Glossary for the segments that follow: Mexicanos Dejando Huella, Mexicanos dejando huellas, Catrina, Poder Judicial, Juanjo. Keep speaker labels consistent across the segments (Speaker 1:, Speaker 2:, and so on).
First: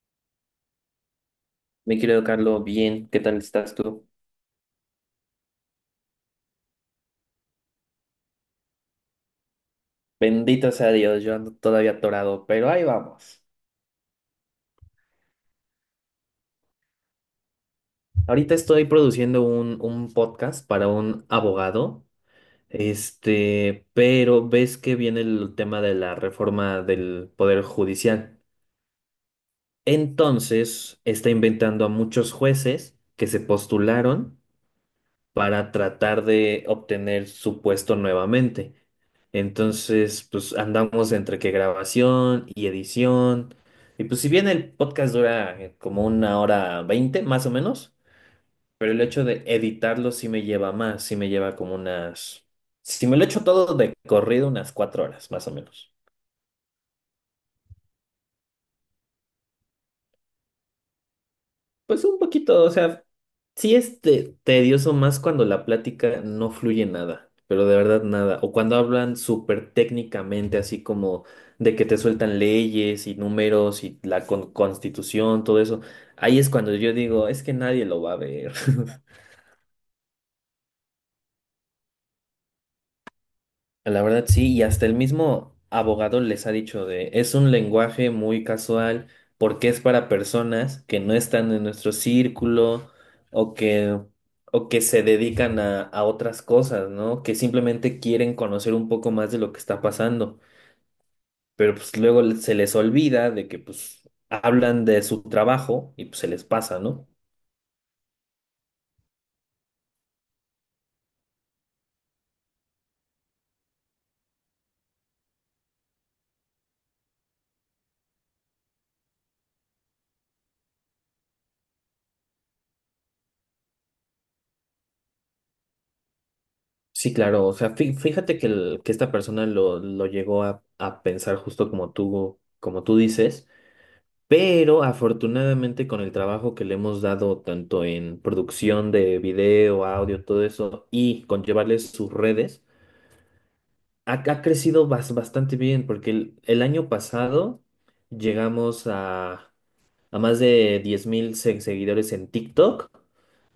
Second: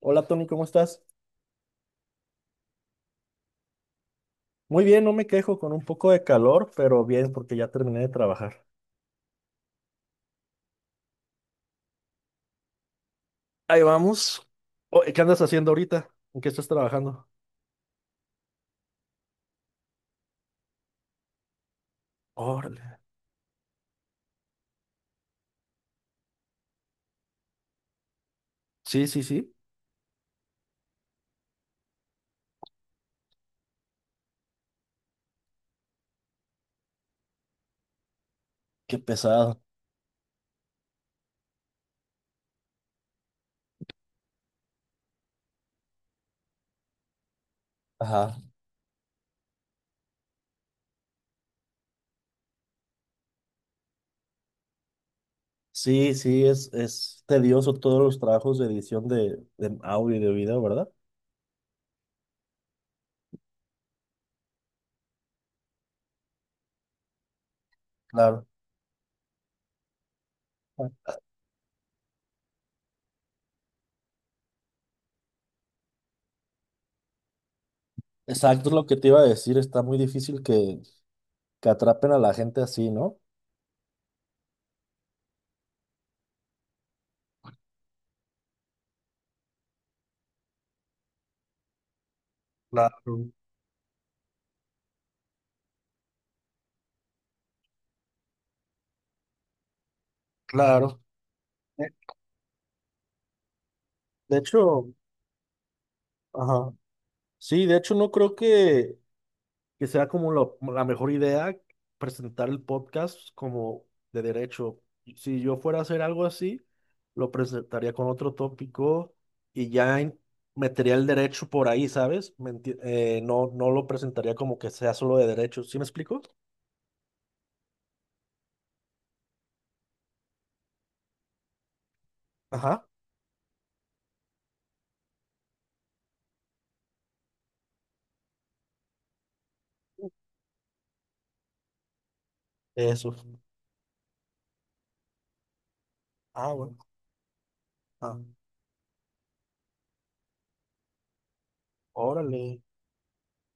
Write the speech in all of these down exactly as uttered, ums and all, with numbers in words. Speaker 1: Hola Tony, ¿cómo estás?
Speaker 2: Mi querido Carlos, bien, ¿qué tal estás tú?
Speaker 1: Muy bien, no me quejo con un poco de calor, pero bien porque ya terminé de trabajar.
Speaker 2: Bendito sea Dios, yo ando todavía atorado, pero ahí vamos.
Speaker 1: Ahí vamos. Oh, ¿qué andas haciendo ahorita? ¿En qué estás trabajando?
Speaker 2: Ahorita estoy produciendo un, un podcast para un abogado,
Speaker 1: Órale.
Speaker 2: este, pero ves que viene el tema de la reforma del Poder Judicial.
Speaker 1: Sí, sí, sí.
Speaker 2: Entonces, está inventando a muchos jueces que se postularon para tratar de obtener su puesto nuevamente.
Speaker 1: Qué pesado.
Speaker 2: Entonces, pues andamos entre que grabación y edición. Y pues si bien el podcast dura eh, como una hora veinte, más o menos,
Speaker 1: Ajá.
Speaker 2: pero el hecho de editarlo sí me lleva más, sí me lleva como unas... Si me lo echo todo de corrido, unas cuatro horas, más o menos.
Speaker 1: Sí, sí, es, es tedioso todos los trabajos de edición de, de audio y de video, ¿verdad?
Speaker 2: Pues un poquito, o sea, sí es te- tedioso más cuando la plática no fluye nada, pero de verdad nada.
Speaker 1: Claro.
Speaker 2: O cuando hablan súper técnicamente, así
Speaker 1: Ah.
Speaker 2: como de que te sueltan leyes y números y la con- constitución, todo eso. Ahí es cuando yo digo, es que nadie lo va a ver.
Speaker 1: Exacto, es lo que te iba a decir. Está muy difícil que, que atrapen a la gente así, ¿no?
Speaker 2: La verdad sí, y hasta el mismo abogado les ha dicho de, es un lenguaje muy casual porque es para personas que no están en nuestro círculo
Speaker 1: Claro,
Speaker 2: o que, o que se dedican a, a otras cosas, ¿no? Que simplemente quieren conocer un poco más de lo que está pasando,
Speaker 1: claro.
Speaker 2: pero
Speaker 1: Eh,
Speaker 2: pues luego le- se les olvida de que pues
Speaker 1: De
Speaker 2: hablan
Speaker 1: hecho,
Speaker 2: de su trabajo y pues se les
Speaker 1: ajá.
Speaker 2: pasa, ¿no?
Speaker 1: Sí, de hecho no creo que que sea como lo- la mejor idea presentar el podcast como de derecho. Si yo fuera a hacer algo así, lo presentaría con otro tópico y ya in- metería el derecho por ahí, ¿sabes? ¿Me enti- eh, no, no lo presentaría como que sea solo de derecho. ¿Sí me explico?
Speaker 2: Sí, claro, o sea, fí- fíjate que, el- que esta persona lo, lo llegó a, a pensar justo como tú, como
Speaker 1: Ajá.
Speaker 2: tú dices. Pero afortunadamente con el trabajo que le hemos dado tanto en producción de video, audio, todo eso, y con llevarles sus redes,
Speaker 1: Eso.
Speaker 2: ha, ha crecido bas- bastante bien, porque el,
Speaker 1: Ah,
Speaker 2: el
Speaker 1: bueno.
Speaker 2: año pasado
Speaker 1: Ah,
Speaker 2: llegamos a, a más de diez mil se- seguidores en
Speaker 1: órale.
Speaker 2: TikTok,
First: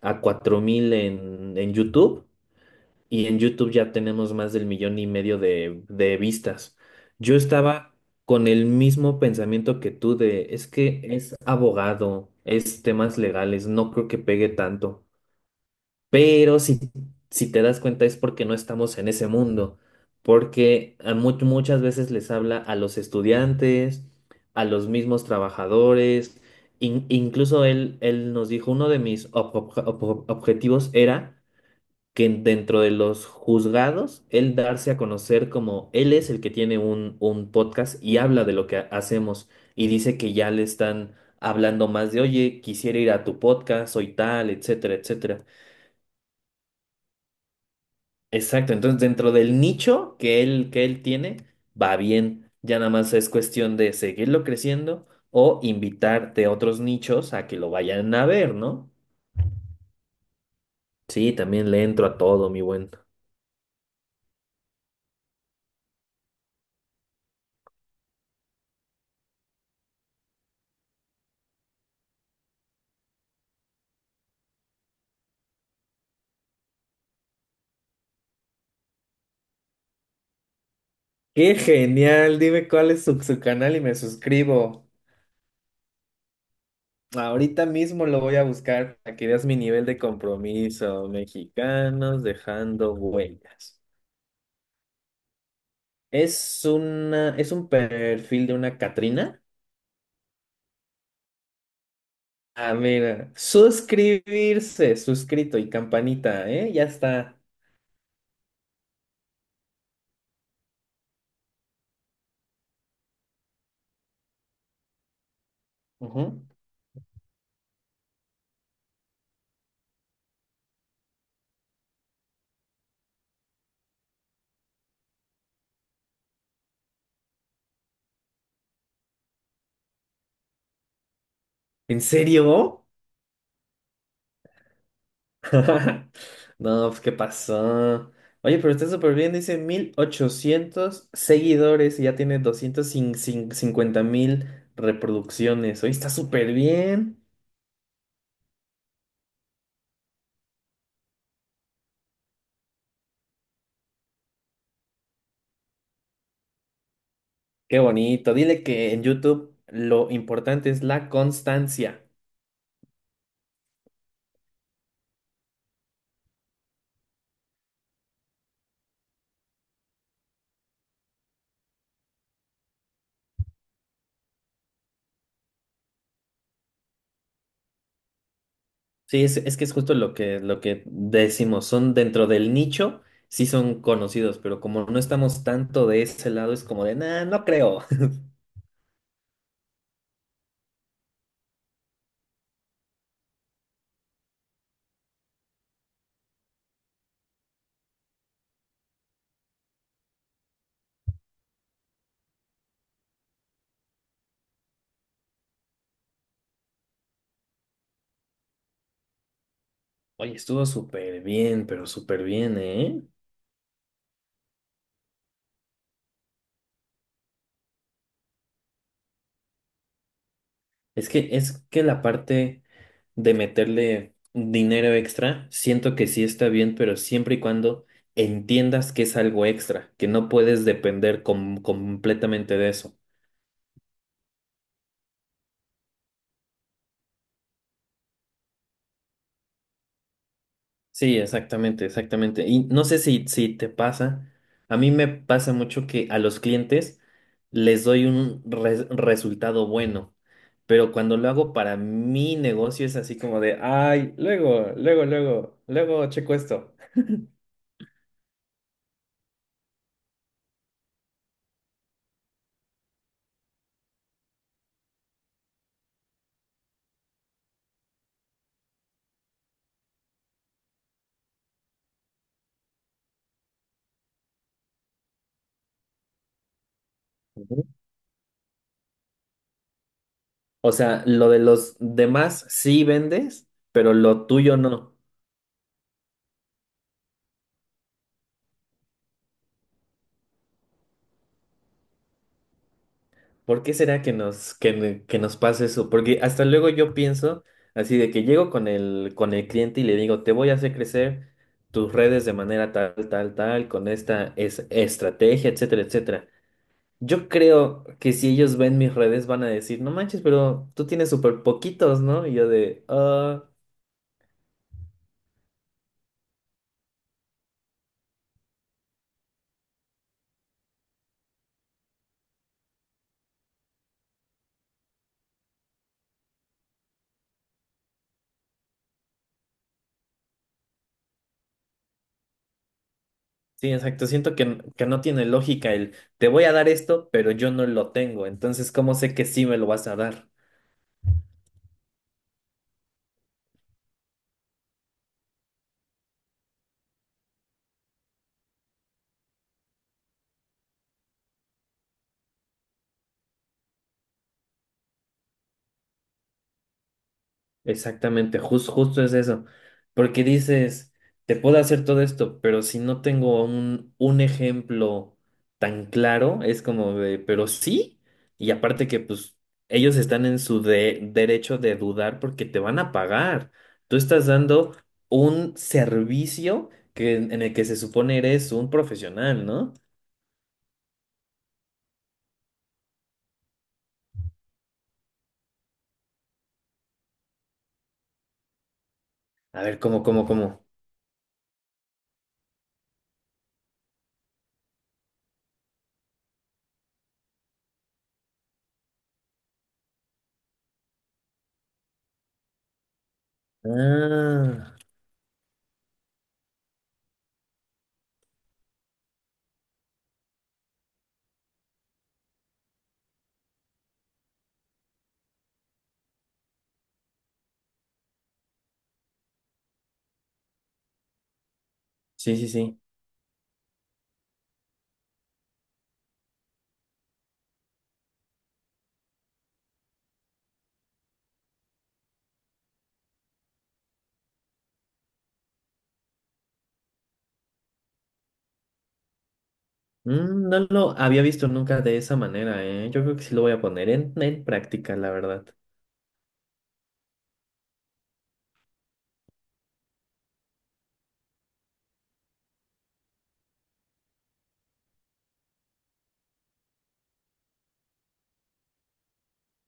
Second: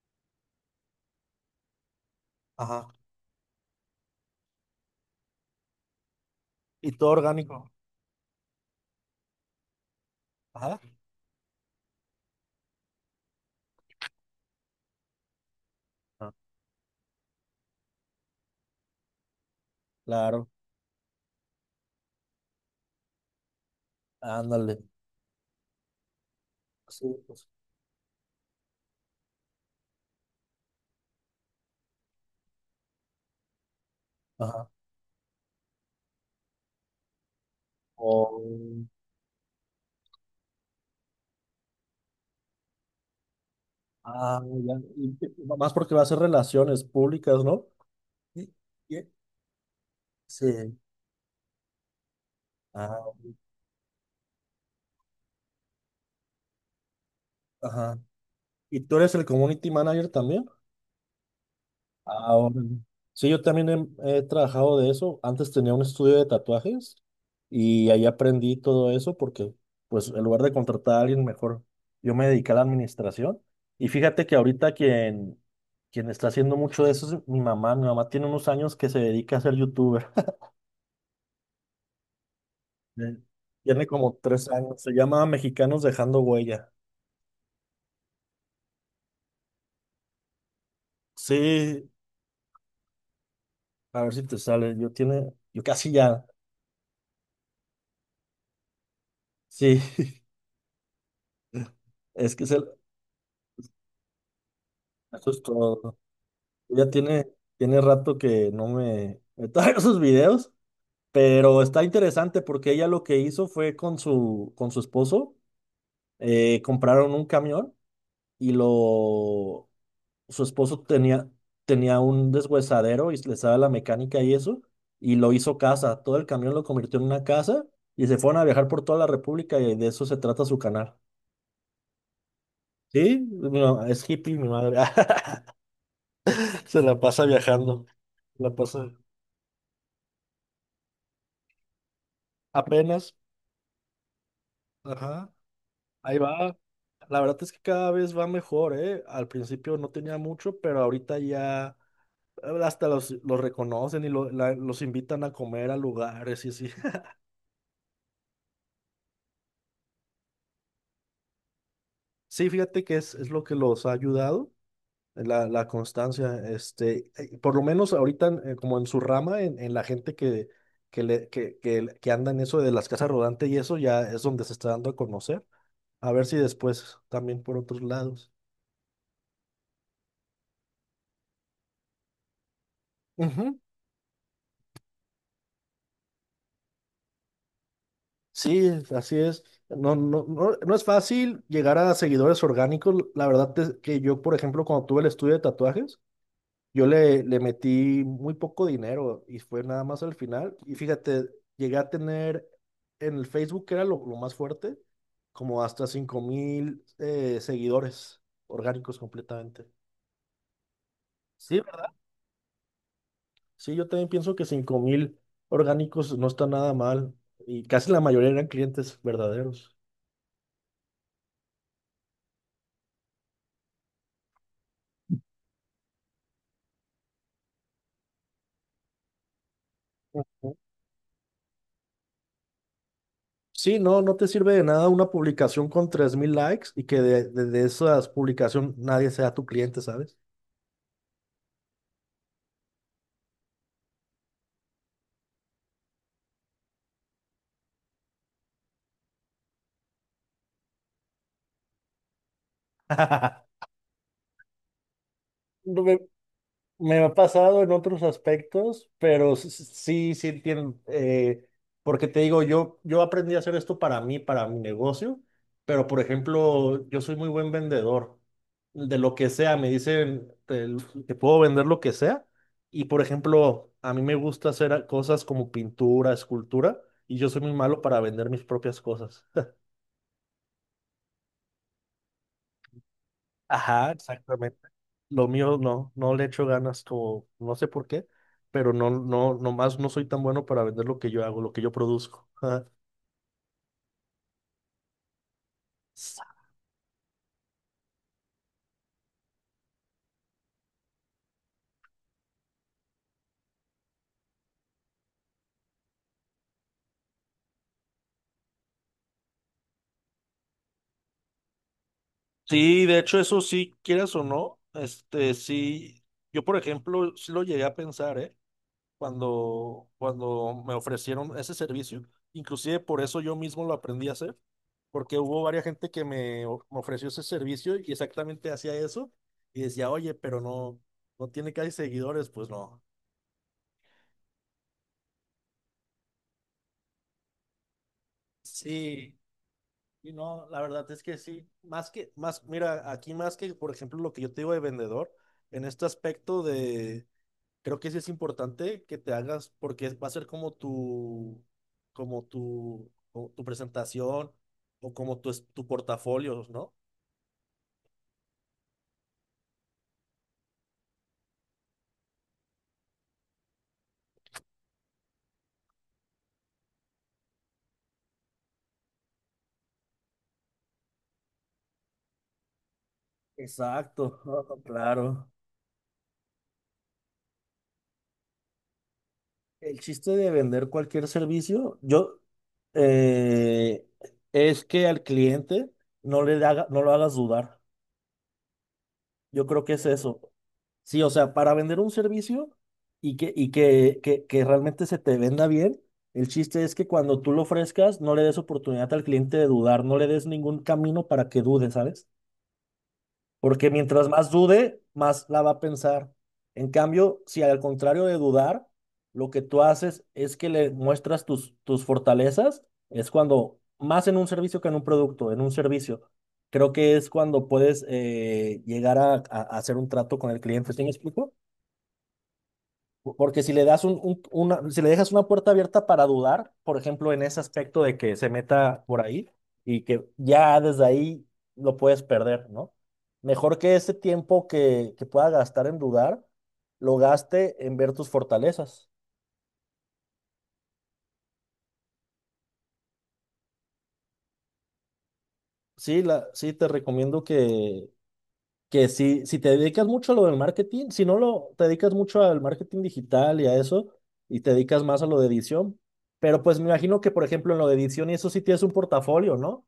Speaker 2: a cuatro mil en, en YouTube
Speaker 1: Ajá.
Speaker 2: y en YouTube ya tenemos más del millón y medio de, de vistas.
Speaker 1: Y todo
Speaker 2: Yo
Speaker 1: orgánico.
Speaker 2: estaba con el mismo pensamiento que tú de, es
Speaker 1: Ajá.
Speaker 2: que es abogado, es temas legales, no creo que pegue tanto.
Speaker 1: Ah,
Speaker 2: Pero si, si te das cuenta es porque no estamos en ese mundo,
Speaker 1: claro.
Speaker 2: porque a mu- muchas veces les habla a los estudiantes, a
Speaker 1: Ándale.
Speaker 2: los mismos trabajadores. In-
Speaker 1: Sí, pues.
Speaker 2: incluso él, él nos dijo, uno de mis ob- ob- ob- objetivos era que en- dentro de los juzgados, él
Speaker 1: Ajá.
Speaker 2: darse a conocer como él es el que tiene un, un podcast y habla de lo que
Speaker 1: Oh.
Speaker 2: ha- hacemos y dice que ya le están hablando más de, oye, quisiera ir a tu podcast, soy
Speaker 1: Ah,
Speaker 2: tal,
Speaker 1: ya.
Speaker 2: etcétera,
Speaker 1: Y- y
Speaker 2: etcétera.
Speaker 1: más porque va a ser relaciones públicas, ¿no? Y-
Speaker 2: Exacto, entonces
Speaker 1: y-
Speaker 2: dentro del nicho que él,
Speaker 1: Sí.
Speaker 2: que él tiene, va bien, ya nada
Speaker 1: Ah,
Speaker 2: más es cuestión de seguirlo creciendo o invitarte a otros nichos a que lo
Speaker 1: ajá.
Speaker 2: vayan a ver,
Speaker 1: ¿Y
Speaker 2: ¿no?
Speaker 1: tú eres el community manager también?
Speaker 2: Sí, también le entro a
Speaker 1: Ah,
Speaker 2: todo, mi
Speaker 1: órale.
Speaker 2: buen.
Speaker 1: Sí, yo también he, he trabajado de eso. Antes tenía un estudio de tatuajes y ahí aprendí todo eso porque, pues, en lugar de contratar a alguien mejor, yo me dediqué a la administración. Y fíjate que ahorita quien, quien está haciendo mucho de eso es mi mamá. Mi mamá tiene unos años que se dedica a ser youtuber.
Speaker 2: Qué genial, dime cuál es
Speaker 1: Eh,
Speaker 2: su, su canal y
Speaker 1: Tiene
Speaker 2: me
Speaker 1: como tres años.
Speaker 2: suscribo.
Speaker 1: Se llama Mexicanos Dejando Huella.
Speaker 2: Ahorita mismo lo voy a buscar para que veas mi nivel de compromiso.
Speaker 1: Sí,
Speaker 2: Mexicanos dejando huellas.
Speaker 1: a ver si te sale. Yo tiene, yo casi ya.
Speaker 2: Es una, es un perfil de una Catrina.
Speaker 1: Sí, es que se el,
Speaker 2: Ah, mira, suscribirse,
Speaker 1: eso es
Speaker 2: suscrito y
Speaker 1: todo.
Speaker 2: campanita, ¿eh? Ya
Speaker 1: Ya tiene,
Speaker 2: está.
Speaker 1: Tiene rato que no me, me traigo sus videos, pero está interesante porque ella lo que hizo fue con su, con su esposo,
Speaker 2: Ujú.
Speaker 1: eh, compraron un camión y lo, su esposo tenía, tenía un deshuesadero y le sabe la mecánica y eso, y lo hizo casa, todo el camión lo convirtió en una casa y se fueron a viajar por toda la República y de eso se trata su canal.
Speaker 2: ¿En serio?
Speaker 1: Sí, mi ma- es hippie, mi madre. Se
Speaker 2: No,
Speaker 1: la
Speaker 2: pues, ¿qué
Speaker 1: pasa viajando.
Speaker 2: pasó?
Speaker 1: La
Speaker 2: Oye, pero está
Speaker 1: pasa
Speaker 2: súper bien, dice mil ochocientos seguidores y ya tiene doscientos
Speaker 1: apenas.
Speaker 2: cincuenta mil
Speaker 1: Ajá.
Speaker 2: reproducciones. Oye, está
Speaker 1: Ahí
Speaker 2: súper
Speaker 1: va. La
Speaker 2: bien.
Speaker 1: verdad es que cada vez va mejor, ¿eh? Al principio no tenía mucho, pero ahorita ya eh, hasta los, los reconocen y lo- la- los invitan a comer a lugares y así.
Speaker 2: Qué bonito. Dile que en YouTube lo importante es la constancia.
Speaker 1: Sí, fíjate que es, es lo que los ha ayudado, eh, la, la constancia, este, eh, por lo menos ahorita en- eh, como en su rama, en, en la gente que, que, le, que, que, le- que anda en eso de las casas rodantes y eso ya es donde se está dando a conocer, a ver si después también por otros lados.
Speaker 2: Sí, es, es que es justo lo que, lo que decimos. Son dentro del nicho, sí
Speaker 1: Ujú,
Speaker 2: son conocidos, pero como no estamos tanto de ese lado, es como de, nah, no creo.
Speaker 1: sí, así es. No, no, no, no es fácil llegar a seguidores orgánicos. La verdad es que yo, por ejemplo, cuando tuve el estudio de tatuajes, yo le, le metí muy poco dinero y fue nada más al final. Y fíjate, llegué a tener en el Facebook, que era lo, lo más fuerte, como hasta cinco mil eh, seguidores orgánicos completamente.
Speaker 2: Oye, estuvo súper
Speaker 1: Sí,
Speaker 2: bien, pero
Speaker 1: ¿verdad?
Speaker 2: súper bien, ¿eh?
Speaker 1: Sí, yo también pienso que cinco mil orgánicos no está nada mal. Y casi la mayoría eran clientes verdaderos.
Speaker 2: Es que, es que la parte de meterle dinero extra, siento que sí está bien, pero siempre y cuando entiendas que es algo extra, que no puedes depender com- completamente de eso.
Speaker 1: Sí, no, no te sirve de nada una publicación con tres mil likes y que de, de, de esas publicaciones nadie sea tu cliente, ¿sabes?
Speaker 2: Sí, exactamente, exactamente. Y no sé si, si te pasa, a mí me pasa mucho que a los clientes les doy un re- resultado bueno, pero cuando lo hago para mi negocio es así como de, ay, luego, luego, luego,
Speaker 1: No me-
Speaker 2: luego checo esto.
Speaker 1: Me ha pasado en otros aspectos, pero s- s- sí, sí entiendo, eh, porque te digo, yo, yo aprendí a hacer esto para mí, para mi negocio, pero por ejemplo, yo soy muy buen vendedor de lo que sea, me dicen, te, te puedo vender lo que sea, y por ejemplo, a mí me gusta hacer a- cosas como pintura, escultura, y yo soy muy malo para vender mis propias cosas.
Speaker 2: O sea, lo de los demás sí vendes,
Speaker 1: Ajá,
Speaker 2: pero lo tuyo
Speaker 1: exactamente.
Speaker 2: no.
Speaker 1: Lo mío no, no le echo ganas como, no sé por qué, pero no, no, nomás no soy tan bueno para vender lo que yo hago, lo que yo produzco.
Speaker 2: ¿Por qué será que nos, que, n- que nos pasa eso? Porque hasta luego yo pienso así de que llego con el, con el cliente y le digo, te voy a hacer crecer tus redes de manera tal, tal, tal, con esta es- estrategia, etcétera, etcétera. Yo creo que si ellos ven mis redes van a decir, no manches, pero tú tienes súper poquitos, ¿no? Y yo de,
Speaker 1: Sí, de hecho, eso
Speaker 2: "Ah".
Speaker 1: sí, quieras o no, este, sí, yo por ejemplo, sí lo llegué a pensar, ¿eh? Cuando, cuando me ofrecieron ese servicio, inclusive por eso yo mismo lo aprendí a hacer, porque hubo varias gente que me, o- me ofreció ese servicio y exactamente hacía eso, y decía, oye, pero no, no tiene casi seguidores, pues no.
Speaker 2: Sí, exacto. Siento que, que no tiene lógica el te voy a dar esto, pero yo no lo tengo. Entonces, ¿cómo sé
Speaker 1: Sí.
Speaker 2: que sí me lo vas a
Speaker 1: Y
Speaker 2: dar?
Speaker 1: no, la verdad es que sí. Más que, más, mira, aquí más que, por ejemplo, lo que yo te digo de vendedor, en este aspecto de, creo que sí es importante que te hagas, porque va a ser como tu, como tu, como tu presentación o como tu, es- tu portafolio, ¿no?
Speaker 2: Exactamente, jus- justo es eso. Porque dices, te puedo hacer todo esto, pero si no tengo un, un ejemplo tan claro, es como de, pero sí. Y aparte que pues ellos están en su de- derecho de dudar porque te van a pagar. Tú
Speaker 1: Exacto,
Speaker 2: estás dando
Speaker 1: claro.
Speaker 2: un servicio que, en el que se supone eres un profesional, ¿no?
Speaker 1: El chiste de vender cualquier servicio, yo, eh, es que al cliente no le haga, no lo hagas dudar. Yo
Speaker 2: A
Speaker 1: creo que
Speaker 2: ver,
Speaker 1: es
Speaker 2: ¿cómo,
Speaker 1: eso.
Speaker 2: cómo, cómo?
Speaker 1: Sí, o sea, para vender un servicio y que, y que, que, que realmente se te venda bien, el chiste es que cuando tú lo ofrezcas, no le des oportunidad al cliente de dudar, no le des ningún camino para que dude, ¿sabes? Porque mientras más
Speaker 2: Ah,
Speaker 1: dude, más la va a pensar. En cambio, si al contrario de dudar, lo que tú haces es que le muestras tus, tus fortalezas, es cuando, más en un servicio que en un producto, en un servicio, creo que es cuando puedes eh, llegar a, a- a hacer un trato con el cliente. ¿Sí me explico?
Speaker 2: sí, sí, sí.
Speaker 1: Porque si le das un, un- una, si le dejas una puerta abierta para dudar, por ejemplo, en ese aspecto de que se meta por ahí y que ya desde ahí lo puedes perder, ¿no? Mejor que ese tiempo que, que pueda gastar en dudar, lo gaste en ver tus fortalezas.
Speaker 2: Mm, no lo había visto nunca de esa manera, ¿eh? Yo creo que sí lo voy a poner en, en práctica, la verdad.
Speaker 1: Sí, la, sí, te recomiendo que, que si, si te dedicas mucho a lo del marketing, si no lo, te dedicas mucho al marketing digital y a eso, y te dedicas más a lo de edición, pero pues me imagino que, por ejemplo, en lo de edición y eso sí tienes un portafolio, ¿no?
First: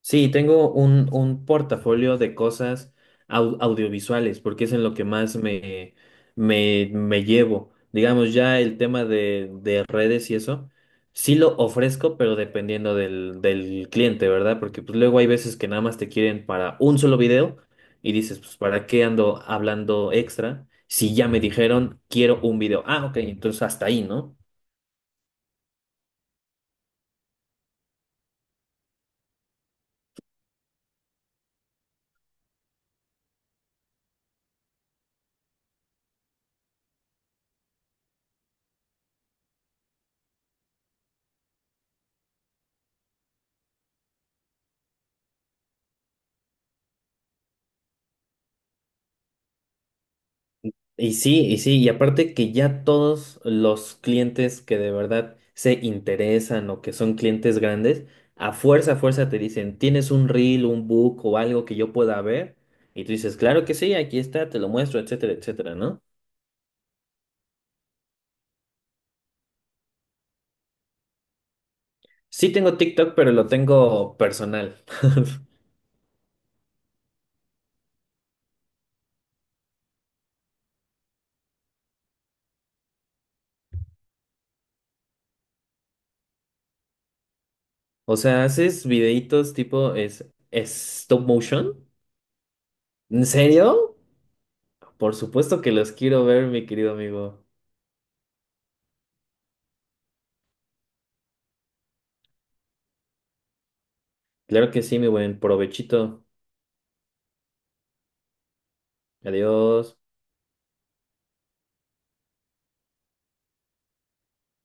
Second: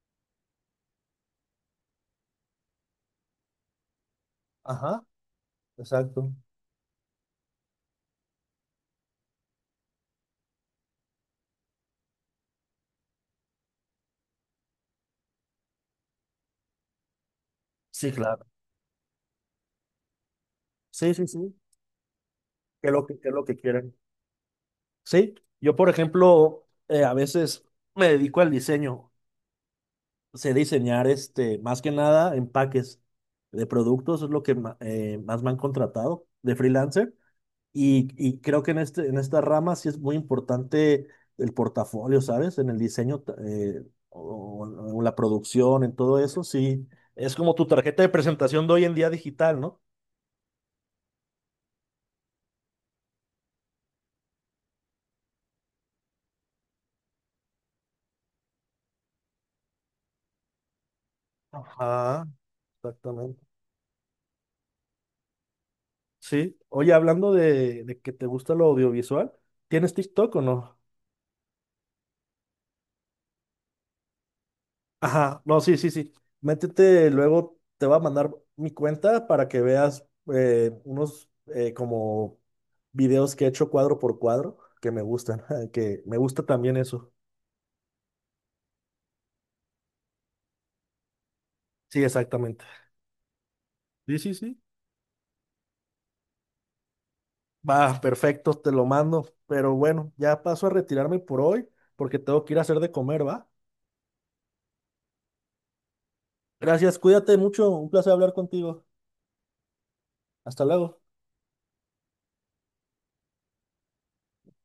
Speaker 2: Sí, tengo un, un portafolio de cosas au- audiovisuales, porque es en lo
Speaker 1: Ajá,
Speaker 2: que más me,
Speaker 1: exacto.
Speaker 2: me, me llevo. Digamos, ya el tema de, de redes y eso, sí lo ofrezco, pero dependiendo del, del cliente, ¿verdad? Porque pues, luego hay veces que nada más te quieren para un solo video
Speaker 1: Sí,
Speaker 2: y dices,
Speaker 1: claro.
Speaker 2: pues, ¿para qué ando hablando extra?
Speaker 1: Sí,
Speaker 2: Si
Speaker 1: sí,
Speaker 2: ya me
Speaker 1: sí.
Speaker 2: dijeron, quiero un video.
Speaker 1: ¿Qué es lo
Speaker 2: Ah,
Speaker 1: que,
Speaker 2: ok,
Speaker 1: qué es lo que
Speaker 2: entonces hasta
Speaker 1: quieren?
Speaker 2: ahí, ¿no?
Speaker 1: Sí, yo, por ejemplo, eh, a veces me dedico al diseño. Sé diseñar, este, más que nada, empaques de productos, es lo que ma- eh, más me han contratado de freelancer. Y, y creo que en este, en esta rama sí es muy importante el portafolio, ¿sabes? En el diseño ta- eh, o, o la producción, en todo eso, sí. Es como tu tarjeta de presentación de hoy en día digital, ¿no?
Speaker 2: Y sí, y sí, y aparte que ya todos los clientes que de verdad se interesan o que son clientes grandes, a fuerza, a fuerza te dicen, ¿tienes un reel, un book o algo que yo pueda
Speaker 1: Ajá.
Speaker 2: ver? Y tú dices,
Speaker 1: Exactamente.
Speaker 2: claro que sí, aquí está, te lo muestro, etcétera, etcétera, ¿no?
Speaker 1: Sí. Oye, hablando de, de que te gusta lo audiovisual, ¿tienes TikTok o no?
Speaker 2: Sí tengo TikTok, pero lo tengo personal.
Speaker 1: Ajá, no, sí, sí, sí. Métete, luego te va a mandar mi cuenta para que veas eh, unos eh, como videos que he hecho cuadro por cuadro que me gustan, que me gusta también eso.
Speaker 2: O sea, haces videitos tipo es, es stop motion.
Speaker 1: Sí, exactamente.
Speaker 2: ¿En serio?
Speaker 1: Sí, sí, sí.
Speaker 2: Por supuesto que los quiero ver, mi querido amigo.
Speaker 1: Va, perfecto, te lo mando. Pero bueno, ya paso a retirarme por hoy porque tengo que ir a hacer de comer, ¿va?
Speaker 2: Claro que sí, mi buen provechito.
Speaker 1: Gracias, cuídate mucho, un placer hablar contigo.
Speaker 2: Adiós.
Speaker 1: Hasta luego.